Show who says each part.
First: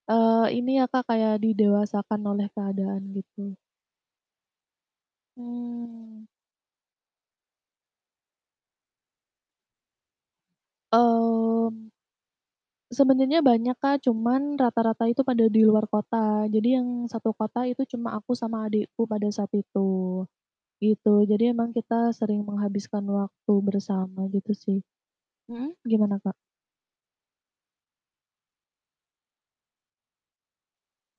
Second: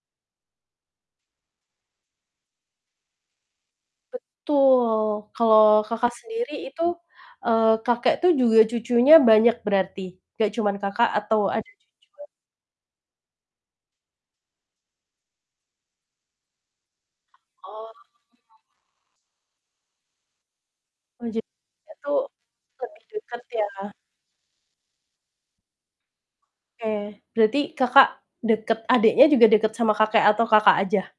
Speaker 1: Eee, ini ya, Kak, kayak didewasakan oleh keadaan gitu.
Speaker 2: Betul, kalau Kakak
Speaker 1: Oh.
Speaker 2: sendiri itu, eee, kakek tuh juga cucunya banyak berarti, nggak cuman Kakak atau ada
Speaker 1: Oh.
Speaker 2: cucu
Speaker 1: Sebenarnya banyak, Kak, cuman rata-rata itu pada di luar kota. Jadi yang satu kota itu
Speaker 2: Oh.
Speaker 1: cuma aku sama adikku pada saat itu gitu.
Speaker 2: Oh, jadi
Speaker 1: Jadi emang kita
Speaker 2: itu
Speaker 1: sering
Speaker 2: lebih
Speaker 1: menghabiskan
Speaker 2: deket
Speaker 1: waktu
Speaker 2: ya?
Speaker 1: bersama gitu sih, mhm, gimana, Kak?
Speaker 2: Oke, berarti Kakak deket adiknya juga deket sama kakek atau Kakak aja?